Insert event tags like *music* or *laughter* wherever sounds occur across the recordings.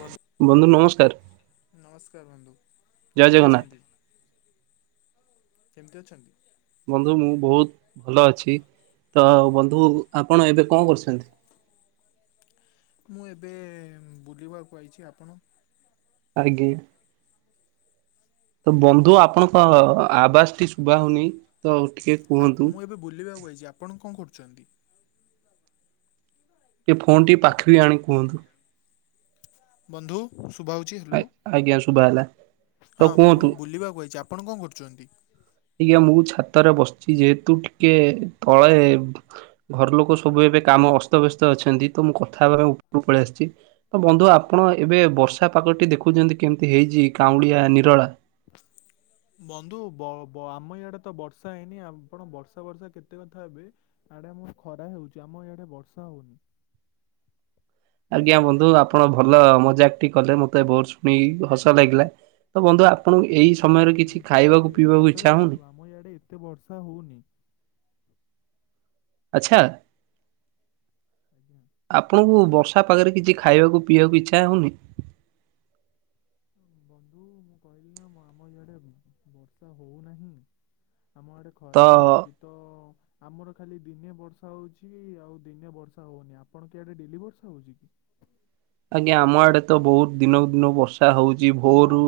ବନ୍ଦ। ବନ୍ଧୁ ନମସ୍କାର। ନମସ୍କାର ବନ୍ଧୁ ଜୟ କେମିତି ଜଗନ୍ନାଥ ଅଛନ୍ତି? କେମିତି ଅଛନ୍ତି? ବନ୍ଧୁ ମୁଁ ବହୁତ ଭଲ ଅଛି ତ ବନ୍ଧୁ ଆପଣ ଏବେ କଣ କରୁଚନ୍ତି? ମୁଁ ଏବେ ବୁଲିବାକୁ ଆଇଚି ଆପଣ ଆଜ୍ଞା। ତ ବନ୍ଧୁ ଆପଣଙ୍କ ଆବାସ ଟି ଶୁଭା ହଉନି ତ ଟିକେ କୁହନ୍ତୁ ମୁଁ ଏବେ ବୁଲିବାକୁ ଆଇଚି ଆପଣ କଣ କରୁଛନ୍ତି? ଏ ଫୋନ୍ ଟି ପାଖ ରେ ଆଣି କୁହନ୍ତୁ। ବନ୍ଧୁ ଶୁଭା ହଉଛି ହାଲୋ ଆଜ୍ଞା ଶୁଭା ହେଲା। ତ ହଁ କୁହନ୍ତୁ ମୁଁ ବୁଲିବା କୁ ଆଇଚି ଆ ପଣ କଣ କରୁଚନ୍ତି? ଆଜ୍ଞା ମୁଁ ଛାତରେ ବସିଛି ଯେହେତୁ ଟିକେ ତଳେ ଘର ଲୋକ ସବୁ ଏବେ କାମ ଅସ୍ତବ୍ୟସ୍ତ ଅଛନ୍ତି ତ ମୁଁ କଥା ହେବା ପାଇଁ ଉପରକୁ ପଳେଇ ଆସିଛି। ତ ବନ୍ଧୁ ଆପଣ ଏବେ ବର୍ଷା ପାଗଟି ଦେଖୁଛନ୍ତି କେମିତି ହେଇଛି କାଉଁଳିଆ ନିରଳା ବନ୍ଧୁ ବ ବ ଆମ ଇଆଡେ ତ ବର୍ଷା ହେଇନି ଆପଣ ବର୍ଷା ବର୍ଷା କେତେ କଥା ହେବେ? ଆଡେ ଆମର ଖରା ହଉଛି ଆମ ଇଆଡେ ବର୍ଷା ହଉନି। ଆଜ୍ଞା ବନ୍ଧୁ ଆପଣ ଭଲ ମଜାକଟି କଲେ ମତେ ବହୁତ ଶୁଣି ହସ ଲାଗିଲା। ତ ବନ୍ଧୁ ଆପଣଙ୍କୁ ଏଇ ହସ ସମୟରେ ଲାଗିଲାନି କିଛି ସତରେ ଖାଇବାକୁ ପିଇବାକୁ ସତରେ ଇଚ୍ଛା ବନ୍ଧୁ ହଉନି? ଆମ ଇଆଡ଼େ ଏତେ ବର୍ଷା ହଉନି। ଆଚ୍ଛା। ଆଜ୍ଞା। ଆପଣଙ୍କୁ ବର୍ଷା ପାଖରେ କିଛି ଖାଇବାକୁ ପିଇବାକୁ ଇଚ୍ଛା ହଉନି? ବନ୍ଧୁ ମୁଁ କହିଲି ନା ଆମ ଆଡେ ବର୍ଷା ହଉନାହିଁ। ଆମ ଆଡେ ତ ଖରା ହିଁ ହଉଛି ତ ଆମର ଖାଲି ଦିନେ ବର୍ଷା ହଉଛି ଆଉ ଦିନେ ବର୍ଷା ହଉନି ଆପଣଙ୍କ ଆଡେ ଡେଲି ବର୍ଷା ହଉଛି କି? ଆଜ୍ଞା ଆମ ଆଡେ ତ ବହୁତ ଦିନକୁ ଦିନ ବର୍ଷା ହଉଛି ନା ଭୋରରୁ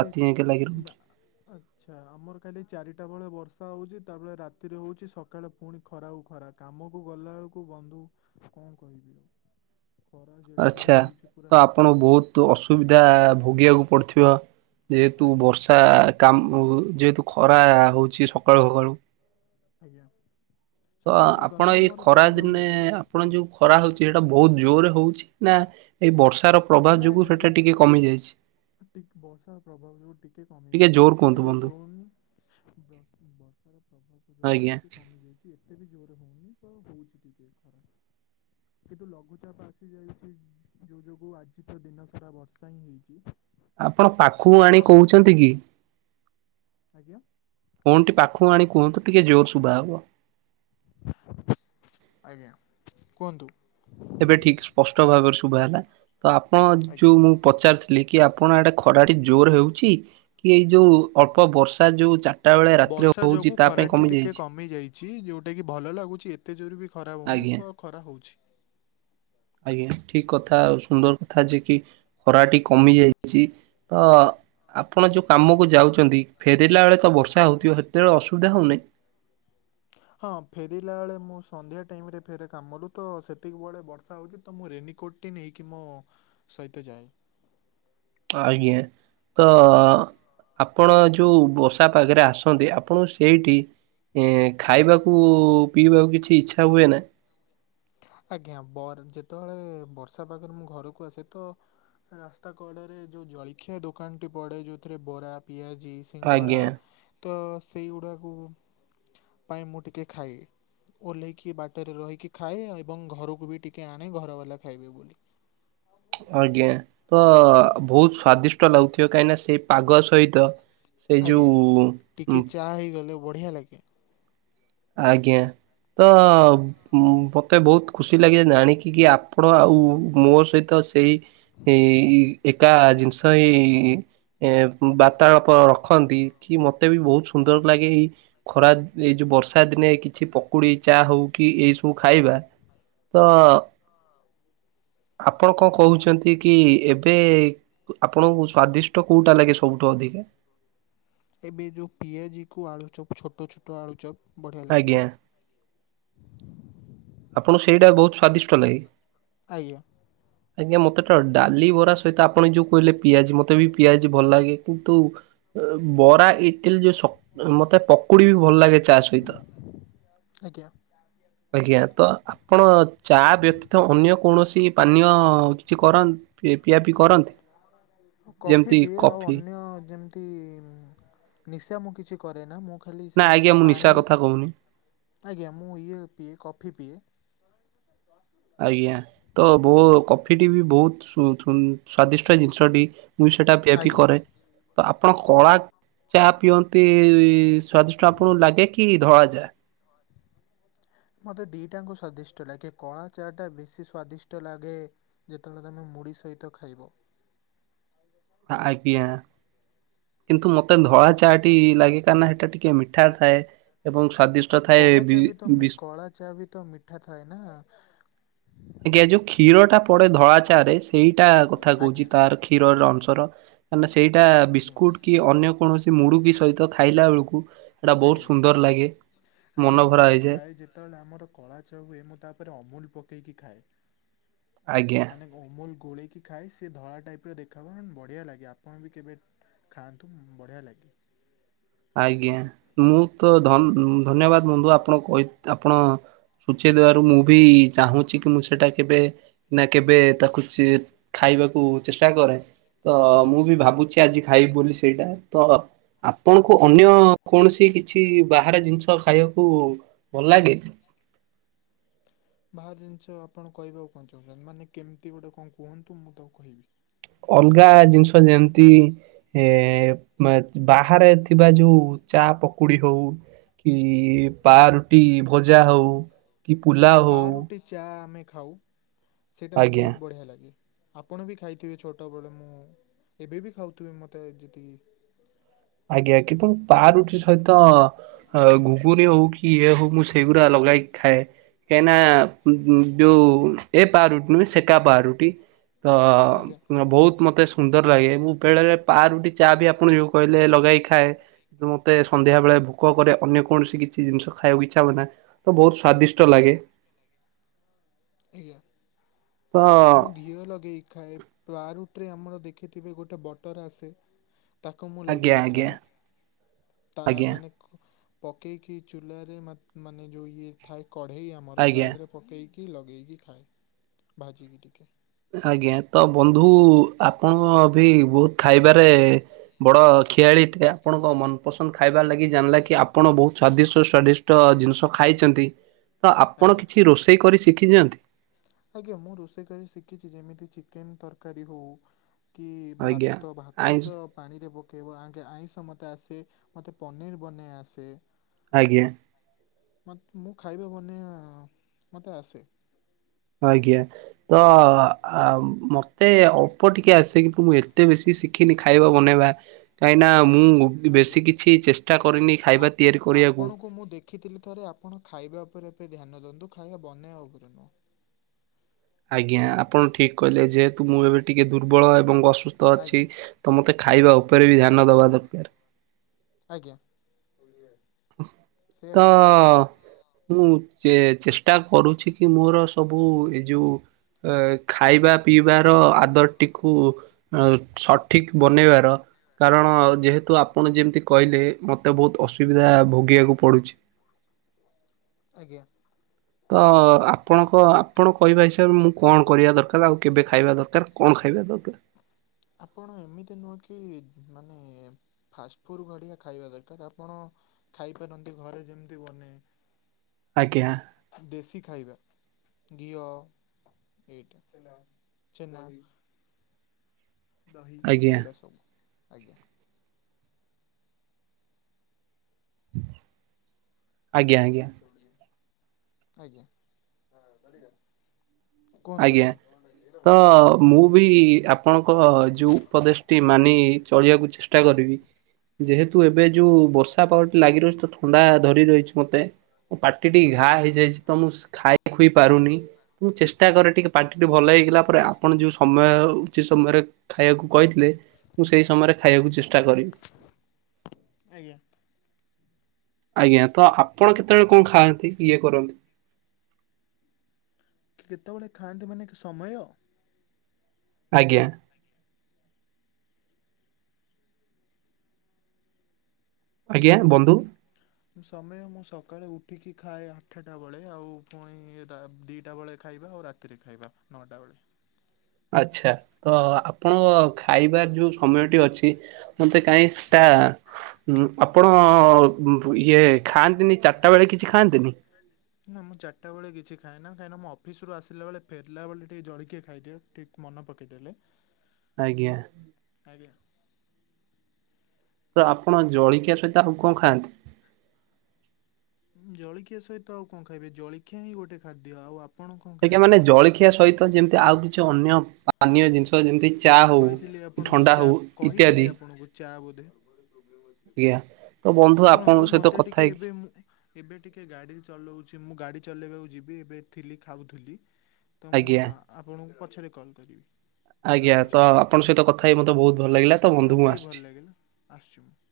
ରାତି ଯାଇକେ ଲାଗି ରହୁଛି। ଆଚ୍ଛା। ଆଚ୍ଛା ଆମର କାଲି ଚାରିଟା ବେଳେ ବର୍ଷା ହେଉଛି ତାପରେ ରାତିରେ ହେଉଛି ସକାଳେ ପୁଣି ଖରାଉ ଖରା। କାମକୁ ଗଲା ବେଳକୁ ବନ୍ଧୁ କଣ କହିବି ଆଉ। ହ ଖରା ଯେଡେ ଜୋର ଆଚ୍ଛା ହଉଛି ପୁରା ତ ଆପଣଙ୍କୁ ବହୁତ ଅସୁବିଧା ଭୋଗିବାକୁ ପଡିଥିବ? ଯେହେତୁ ଆଜ୍ଞା ବର୍ଷା କାମ ଯେହେତୁ ଖରା ହଉଛି ସକାଳୁ ସକାଳୁ ଆଜ୍ଞା ତ ସକାଳୁ ସକାଳୁ ଆପଣ ନୁହଁ ଏଇ ଆମର ଖରା ଚାରିଟା ଦିନେ ବେଳେ ସ- ଆପଣ ଯୋଉ ଆଜ୍ଞା ଖରା ହଉଛି ସେଟା ବହୁତ ଜୋରରେ ହଉଛି ନା ଏଇ ବର୍ଷାର ପ୍ରଭାବ ଯୋଗୁ ନାଇଁ ସେଟା ଟିକେ କମି ଯାଇଛି? ବର୍ଷା ପ୍ରଭାବ ଯୋଗୁ ଟିକେ କମି ଯାଇଛି ଜୋର ଏତେ ବି କୁହନ୍ତୁ ବନ୍ଧୁ ଜୋର ହଉନି। ବର୍ଷାର ପ୍ରଭାବ ଯୋଗୁ ଆଜ୍ଞା। ଟିକେ କମି ଯାଇଛି। ଏତେ ବି ଜୋରରେ ହଉନି ତ ହଉଛି ଟିକେ ଖରା। କିନ୍ତୁ ଲଘୁଚାପ ଆସି ଯାଇଛି ଯୋଉ ଯୋଗୁଁ ଆଜି ନିଶିତ ଦିନ ସାରା ବର୍ଷା ହିଁ ହେଇଛି। ଆପଣ ପାଖକୁ ଆଣି କହୁଛନ୍ତି କି? ଆଜ୍ଞା? ଫୋନ୍ ଟି ପାଖକୁ ଆଣି କୁହନ୍ତୁ ଟିକେ ଜୋର ଶୁଭା ହବ। ଆଜ୍ଞା କୁହନ୍ତୁ। ଏବେ ଠିକ ସ୍ପଷ୍ଟ ଭାବରେ ଶୁଭ ହେଲା ତ ଆପଣ ଆଜ୍ଞା ଯୋଉ ମୁଁ ପଚାରୁିଥିଲି କି ଆପଣ ଏଇଟେ ଖରାଟି ଜୋର ହେଉଛି କି ଏଇ ଯୋଉ ଅଳ୍ପ ବର୍ଷା ଯୋଉ ଚା ବର୍ଷା ଯୋଗୁଁ ଖରାଟି ଟିକେ କମି ଯାଇଛି ଯୋଉଟା କିି ଭଲ ଲାଗୁଛି ଏତେ ଜୋରେ ବି ଖରା ହଉନି ଆଜ୍ଞା। ପ ଖରା ହଉଛି। ଆଜ୍ଞା ଠିକ୍ କଥା ଆଉ ସୁନ୍ଦର କଥା ଯେ କି ଖରାଟି କମି ଯାଇଚି। ତ ଆପଣ ଯୋଉ କାମକୁ ଯାଉଚନ୍ତି ଫେରିଲା ବେଳେ। ତ ବର୍ଷା ହଉଥିବ ହେତବେଳେ ଅସୁବିଧା ହଉନେ। ହଁ ଫେରିଲା ବେଳେ ମୁଁ ସନ୍ଧ୍ୟା ଟାଇମ୍ ରେ ଫେରେ କାମରୁ ତ ସେତିକି ବେଳେ ବର୍ଷା ହଉଚି। ତ ମୁଁ ରେନିକୋଟ୍ ଟେ ନେଇକି ମୋ ସହିତ ଯାଏ। ଆଜ୍ଞା ତ। ଆପଣ ଯୋଉ ବର୍ଷା ପାଗରେ ଆସନ୍ତି ଆପଣ ସେଇଠି। ଏ ଖାଇବାକୁ ପିଇବାକୁ କିଛି ଇଚ୍ଛା ହୁଏ ନା? ଆଜ୍ଞା ବର ଯେତବଳେ ବର୍ଷା ପାଗରେ ମୁଁ ଘରକୁ ଆସେ ତ। ରାସ୍ତା କଡରେ ଯୋଉ ଜଳିଖିଆ ଦୋକାନ ଟି ପଡେ ଯୋଉଥିରେ ବରା ପିଆଜି। ସିଙ୍ଗଡ଼ା ଆଜ୍ଞା ତ ସେଇଗୁଡ଼ାକୁ। ପାଇଁ ମୁଁ ଟିକେ ଖାଏ ଓହ୍ଲେଇକି ବାଟରେ ରହିକି ଖାଏ।। ଏବଂ ଘରୁକୁ ବି ଟିକେ ଆଣେ ଘର ବାଲା ଖାଇବେ ବୋଲି। ଆଜ୍ଞା ତ ବହୁତ ସ୍ଵାଦିଷ୍ଟ ଲାଗୁଥିବ କାହିଁକି ନା ସେଇ ପାଗ ସହିତ। ସେଇ ଯୋଉ ଉଁ। ତାହା ହେଇଗଲେ ବଢିଆ ଲାଗେ। ଆଜ୍ଞା। ତ ମୁଁ ମତେ ବହୁତ ଖୁସି ଲାଗେ ଜାଣିକିକି ଆପଣ ଆଉ ମୋ ସହିତ। ତ ସେଇ ଏକା ଜିନିଷ ଏଇ। ଏ ବାର୍ତ୍ତାଳାପ ରଖନ୍ତି କି ମତେ ବି ବହୁତ ସୁନ୍ଦର ଲାଗେ ଏଇ। ଖରା ଏଇ ଯୋଉ ବର୍ଷା। ଖରାଦିନେ କିଛି ପକୁଡି ଚା ହଉ କି ଏଇ ସବୁ ଖାଇବା ତ। ଆପଣ କଣ କହୁଛନ୍ତି କି ଏବେ। ଆପଣଙ୍କୁ ସ୍ଵାଦିଷ୍ଟ କୋଉଟା ଲାଗେ ସବୁଠୁ ଅଧିକା। ଏବେ ଯୋଉ ପିଆଜିକୁ ଆଳୁଚପ୍ ଛୋଟ ଛୋଟ ଆଳୁଚପ୍ ବଢ଼ିଆ ଲାଗେ। ଆଜ୍ଞା ଆପଣଙ୍କୁ ସେଇଟା ବହୁତ ସ୍ଵାଦିଷ୍ଟ ଲାଗେ। ଆଜ୍ଞା। ଆଜ୍ଞା ମତେ ତ ଡାଲି ବରା ସହିତ ଆପଣ ଯୋଉ କହିଲେ ପିଆଜି ମତେ ବି ପିଆଜି ଭଲ ଲାଗେ। କିନ୍ତୁ ଅ ବରା ଇଟିଲ ଯୋଉ ସ ମତେ ପକୁଡି ବି ଭଲ ଲାଗେ। ଚା ସହିତ ଆଜ୍ଞା। ଆଜ୍ଞା। ତ ଆପଣ ଚା ବ୍ୟତୀତ ଅନ୍ୟ କୌଣସି ପାନୀୟ କିଛି କରନ୍? ପି ପିଆପିଇ କରନ୍? ମୁଁ କଫି ପିଏ ଆଉ ଅନ୍ୟ ଯେ ତି ନିଶା ମୁଁ କିଛି କରେନା ମୁଁ ଖାଲି ନା ସେ ଆଜ୍ଞା ମୁଁ ପାଣି। ନିଶା କଥା କହୁନି ଆଜ୍ଞା ମୁଁ ଏଇଆ ପିଏ କଫି ପିଏ। ଆଜ୍ଞା ତ ବ କଫି ଟି ବି ବହୁତ୍ ସୁ ସୁ ସ୍ଵାଦିଷ୍ଟ ଜିନିଷଟି। ମୁଁ ସେଟା ପିୟାପିଇ ଆଜ୍ଞା କରେ। ତ ଆପଣ କଳା ଚା ପିଅନ୍ତି ସ୍ଵାଦିଷ୍ଟ ଆପଣଙ୍କୁ ଲାଗେ କି ଧଳା ଚା? *inaudible* ମତେ ଦିଟାଙ୍କ ସ୍ଵାଦିଷ୍ଟ ଲାଗେ କଳା ଚା ଟା ବେଶି ସ୍ଵାଦିଷ୍ଟ ଲାଗେ। ଯେତବଳେ ତମେ ମୁଢି ସହିତ ଖାଇବ। ଆ ଆଜ୍ଞା। କିନ୍ତୁ ମତେ ଧଳା ଚା ଟି ଲାଗେ କାହିଁ ନା ହେଟା ଟିକେ ମିଠା ଥାଏ। ଏବଂ ସ୍ଵାଦିଷ୍ଟ ଥାଏ କଳା ବି ଚା ତ ମି ବିଶ୍ କଳା ଚା ବି ତ ମିଠା ଥାଏ ନା। ଆଜ୍ଞା ଯୋଉ କ୍ଷୀର ଟା ପଡେ ଧଳା ଚା ରେ ସେଇଟା କଥା କହୁଛି ଆଜ୍ଞା ତାର କ୍ଷୀରର ଅଂଶର କା ନା ସେଇଟା ଆଜ୍ଞା ବିସ୍କୁଟ କି ଅନ୍ୟ କୌଣସି ମୁଡୁ କିି ସହିତ ଖାଇଲା ବେଳକୁ ସେଟା ବହୁତ ଆଜ୍ଞା ସୁନ୍ଦର ଲାଗେ ଆଜ୍ଞା ମନ ମୁଁ ଭରା ବି ହେଇଯାଇ। ଖାଏ ଯେତେବେଳେ ଆମର କଳା ଚା ହୁଏ ମୁଁ ତାପରେ ଅମୁଲ ପକେଇକି ଖାଏ। ଆଜ୍ଞା। ମାନେ ଅମୁଲ ଗୋଳେଇକି ଖାଏ ସେ ଧଳା ଟାଇପ୍ କର ଦେଖାବ ବଢ଼ିଆ ଲାଗେ ଆପଣ ବି କେବେ ଖାଆନ୍ତୁ ବଢ଼ିଆ ଲାଗେ। ଆଜ୍ଞା ମୁଁ ତ ଧନ ଧନ୍ୟବାଦ ବନ୍ଧୁ ଆପଣ କହିତ ଆପଣ ସୂଚେଇ ଦେବାରୁ ମୁଁ ବି ଚାହୁଁଛି କି ମୁଁ ସେଇଟା କେବେ ନା କେବେ ତାକୁ ଖାଇବାକୁ ଚେଷ୍ଟା କରେ ତ ଆଜ୍ଞା। ମୁଁ ବି ଭାବୁଛି। କି ଆଜି ଖାଇବି ବୋଲି ସେଇଟା ତ ଆପଣଙ୍କୁ ଅନ୍ୟ କୌଣସି କିଛି ବାହାରେ ଜିନିଷ ଖାଇବାକୁ ଭଲ ଲାଗେ। *unintelligible* ବାହାର ଜିନିଷ ଆପଣ କହିବାକୁ କଣ ଚାହୁଁଛନ୍ତି ମାନେ କେମିତି ଗୋଟେ କଣ କୁହନ୍ତୁ ମୁଁ ତାକୁ କହିବି। ଅଲଗା ଜିନିଷ ଯେମିତି ଏ ବାହାରେ ଥିବା ଯୋଉ ଚା ପକୁଡି ହଉ। କି ପାରୁଟି ଭଜା ହଉ। କି ପୁଲାଉ ହଉ ପାରୁଟି ଚା ଆମେ ଖାଉ ସେଇଟା ଆଜ୍ଞା। ବହୁତ ବଢ଼ିଆ ଲାଗେ। ଆପଣ ବି ଖାଇଥିବେ ଛୋଟବେଳେ ମୁଁ ଏବେ ବି ଖାଉଥିବେ ମତେ ଯେତିକି ଆଜ୍ଞା କିନ୍ତୁ ପାରୁଟି ସହିତ ଅ ଘୁଗୁନି ହଉ କି ଇଏ ହଉ ମୁଁ ସେଇଗୁଡା ଲଗାଇକି ଖାଏ। କାହିଁକିନା ଯୋଉ ଏ ପାରୁଟି ନୁହେଁ ସେକା ପାରୁଟି। ଆଜ୍ଞା ତ ବହୁତ ମତେ ସୁନ୍ଦର ଲାଗେ ଏବଂ ବେଳେଳେ ପାରୁଟି ଚା ବି ଆପଣ ଯୋଉ କହିଲେ। ଲଗାଇ ଖାଏ କିନ୍ତୁ ମତେ ସନ୍ଧ୍ୟା ବେଳେ ଭୋକ କରେ ଅନ୍ୟ କୌଣସି କିଛି ଜିନିଷ ଖାଇବାକୁ ଇଚ୍ଛା ହୁଏନା। ତ ବହୁତ୍ ସ୍ଵାଦିଷ୍ଟ ଲାଗେ। ଆଜ୍ଞା। ତ ମୁଁ ଘିଅ ଲଗେଇ ଖାଏ ପାରୁଟି ରେ ଆମର ଦେଖିଥିବେ ଗୋଟେ ବଟର ଆସେ। ତାକୁ ମୁଁ ଆଜ୍ଞା ଲଗେଇି ଆଜ୍ଞା ଖାଏ ତା ଆଜ୍ଞା ମାନେ ପକେଇକି ଚୁଲାରେ ମାନେ ଯଉ ଇଏ ଥାଏ କଢ଼େଇ ଆମର ତା ଆଜ୍ଞା। ଦେହରେ। ପକଇକି ଲଗେଇକି ଖାଏ ଭାଜିକି ଟିକେ। ଆଜ୍ଞା ତ ବନ୍ଧୁ ଆପଣ ବି ବହୁତ୍ ଖାଇବାରେ। ବଡ ଖୀଆଳି ଟେ ଆପଣଙ୍କ ମନପସନ୍ଦ ଖାଇବା ଲାଗି ଜାଣିଲା କି ଆପଣ ବହୁତ୍ ସ୍ଵାଦିଷ୍ଟ ସ୍ଵାଦି ଷ୍ଟ ଜିନିଷ ଖାଇଚନ୍ତି ତ ଆପଣ ଆଜ୍ଞା କିଛି ରୋଷେଇ କରି ଶିଖିଚନ୍ତି। ଆଜ୍ଞା ମୁଁ ରୋଷେଇ କରି ଶିଖିଛି ଯେମିତି ଚିକେନ ତରକାରୀ ହଉ। କି ଆଜ୍ଞା ଭାତ ଭାତ ଆଇଁଷ ତ ପାଣି ରେ ପକେଇବ ଆଙ୍କେ ଆଇଁଷ ମତେ ଆସେ ମତେ ପନିରି ବନେଇ ଆସେ। ଆଜ୍ଞା। ମତେ ମୁଁ ଖାଇବା ବନେଆ ମତେ ଆସେ। ଆଜ୍ଞା ତ ମତେ ଅଳ୍ପ ଟିକେ ଆସେ କିନ୍ତୁ ମୁଁ ଏତେ ବେଶୀ ଶିଖି ଖିନି ଖାଇବା ବନେଇବା। କାହିଁନା ମୁଁ ଆଜ୍ଞା ବେଶୀ କିଛି ଚେଷ୍ଟା କରିନି ଖାଇବା ତିଆରି କରିବାକୁ। ରଖିଥିଲି ଥରେ ଆପଣ ଖାଇବା ଉପରେ ଏବେ ଧ୍ୟାନ ଦିଅନ୍ତୁ ଖାଇବା ବନେଇବା ଉପରେ ନୁହଁ। ଆଜ୍ଞା ଆପଣ ଠିକ୍ କହିଲେ ଯେହେତୁ ମୁଁ ଏବେ ଟିକିଏ ଦୁର୍ବଳ ଏବଂ ଅସୁ ତ ଅଛି ଆଜ୍ଞା ତ ମତେ ଖାଇବା ଉପରେ ବି ଧ୍ୟାନ ଦବା ଦରକାର। ଆଜ୍ଞା ସେଇଆ ତ କହୁଥିଲି ମୁଁ ଚେ ଚେଷ୍ଟା କରୁଛି କି ମୋର ସବୁ ଏ ଯୋଉ ଏ ଖାଇବା ପିଇବାର ଆଦରଟିକୁ ସଠିକ୍ ବନେଇବାର। କାରଣ ଯେହେତୁ ଆପଣ ଯେମିତି କହିଲେ ମୋତେ ବହୁତ ଅସୁବିଧା ଭୋଗିବାକୁ ପଡ଼ୁଛି। ଆଜ୍ଞା ତ ଆପଣଙ୍କ ଆପଣ କହିବା ହିସାବରେ ମୁଁ କଣ କରିବା ଦରକାର ଆଉ କେବେ ଖାଇବା ଦରକାର କଣ ଖାଇବା ଦରକାର? ଆପଣ ଏମିତି ନୁହେଁ କି ମାନେ ଫାଷ୍ଟଫୁଡ ଗଡିଆ ଖାଇବା ଦରକାର ଆପଣ ଖାଇପାରନ୍ତି ଘରେ ଯେମିତି ବନେଇ। ଆଜ୍ଞା ଦେଶୀ ଖାଇବା ଘିଅ ଏଇଟା ଛେନା ଛେନା। ଦହି ଆଜ୍ଞା ଏଗୁଡ଼ା ସବୁ ଆଜ୍ଞା। ହୁ। ଆଜ୍ଞା ଆଜ୍ଞା କୁହନ୍ତୁ ଆଜ୍ଞା? ତ ମୁଁ ବି ଆପଣଙ୍କ ଯୋଉ ଉପଦେଶଟି ମାନି ଚଳିବାକୁ ଚେ ଚେଷ୍ଟା କରିବି। ଯେହେତୁ ଏବେ ଯୋଉ ବର୍ଷା ପାାଗଟି ଲାଗି ରହୁଛି ତ ଥଣ୍ଡା ଧରି ରହିଛି ମତେ। ପାଟି ଟିକେ ଘା ହେଇଯାଇଛି ତ ମୁଁ ଖାଇ ଖୁଇ ପାରୁନି। ଚେଷ୍ଟା କରେ ଟିକେ ପାଟିଟି ଭଲ ହେଇଗଲା ପରେ ଆପଣ ଯୋଉ ସମୟ ଉଚିତ ସମୟରେ ଖାଇବାକୁ କହିଥିଲେ। ମୁଁ ସେଇ ସମୟରେ ଖାଇବାକୁ ଚେଷ୍ଟା କରିବି। ଆଜ୍ଞା ଆଜ୍ଞା ତ ଆପଣ କେତେବେଳେ କଣ ଖାଆନ୍ତି ଇଏ କରନ୍ତି? କେତେବେଳେ ଖାଆନ୍ତି ମାନେ ସମୟ? ଆଜ୍ଞା ଆଜ୍ଞା ବନ୍ଧୁ। ସମୟ ମୁଁ ସକାଳେ ଉଠିକି ଖାଏ ଆଠେଟା ବେଳେ ଆଉ ପୁଣି ଏଟା ଦିଟା ବେଳେ ଖାଇବା ଆଉ ରା ରାତିରେ ଖାଇବା ନଅଟା ବେଳେ। ଆଛା ତ ଆପଣଙ୍କ ଖାଇବା ଯୋଉ ସମୟଟି ଅଛି ଇ ମତେ କାଇଁ ସେଟା ହୁଁ ଆପଣ ଉଫୁ ଇଏ ଖାଆନ୍ତିନି ଚାରିଟା ବେଳେ କିଛି ଖାଆନ୍ତିନି? ନା ମୁଁ ଚାରିଟା ବଳେ କିଛି ଖାଏ ନା କାହିଁକି ନା ମୁଁ ଅଫିସରୁ ଆସିଲା ବେଳେ ଫେରିଲା ବେଳେ ଟିକେ ଜଳିଖିଆ ଖାଇଦି‌ଏ। ଠିକ୍ ମନ ପକେଇଦେଲେ। ଆଜ୍ଞା ଆଜ୍ଞା ତ ଆପଣ ଜଳଖିଆ ସହିତ ଆଉ କଣ ଖାଆନ୍ତି? ଉଁ ଜଳିଖିଆ ସହିତ ଆଉ କଣ ଖାଇବି ଜଳିଖିଆ ହିଁ ଗୋଟେ ଖାଦ୍ୟ ଆଉ ଆ ଆଜ୍ଞା ମାନେ ଜଳିଖିଆ ସହିତ ଯେମିତି ଆଉ କିଛି ଅନ୍ୟ ପାନୀୟ ଜିନିଷ ତ ଯେମିତି ଚା ହଉ କହିଥିଲି ଆପଣଙ୍କୁ ଥଣ୍ଡା ଚା ହଉ କହିଥିଲି ଇତ୍ୟାଦି। ଆପଣଙ୍କୁ ଚା ବୋଧେ ଇଆ ଶୁଣନ୍ତୁ ମତେ ଟିକେ ଏବେ ମୁଁ ଏବେ ଟିକେ ଗାଡି ଚଲଉଛି ମୁଁ ଗାଡି ଚଲେଇବାକୁ ଯିବି। ଏବେ ଥିଲି ଖାଉଥିଲି। ମୁଁଆ ଆଜ୍ଞା। ଆପଣଙ୍କୁ ପଛରେ କଲ୍ କରିବି। ଆଜ୍ଞା ରଖୁଛି ତ ଆପଣଙ୍କ ସହିତ କଥାଇ ମତେ ବହୁତ୍ ଭଲ ଲାଗିଲା ତ ବନ୍ଧୁ ମୁଁ ଆସିଛି। *inaudible* ଆସୁଛି ମୁଁ।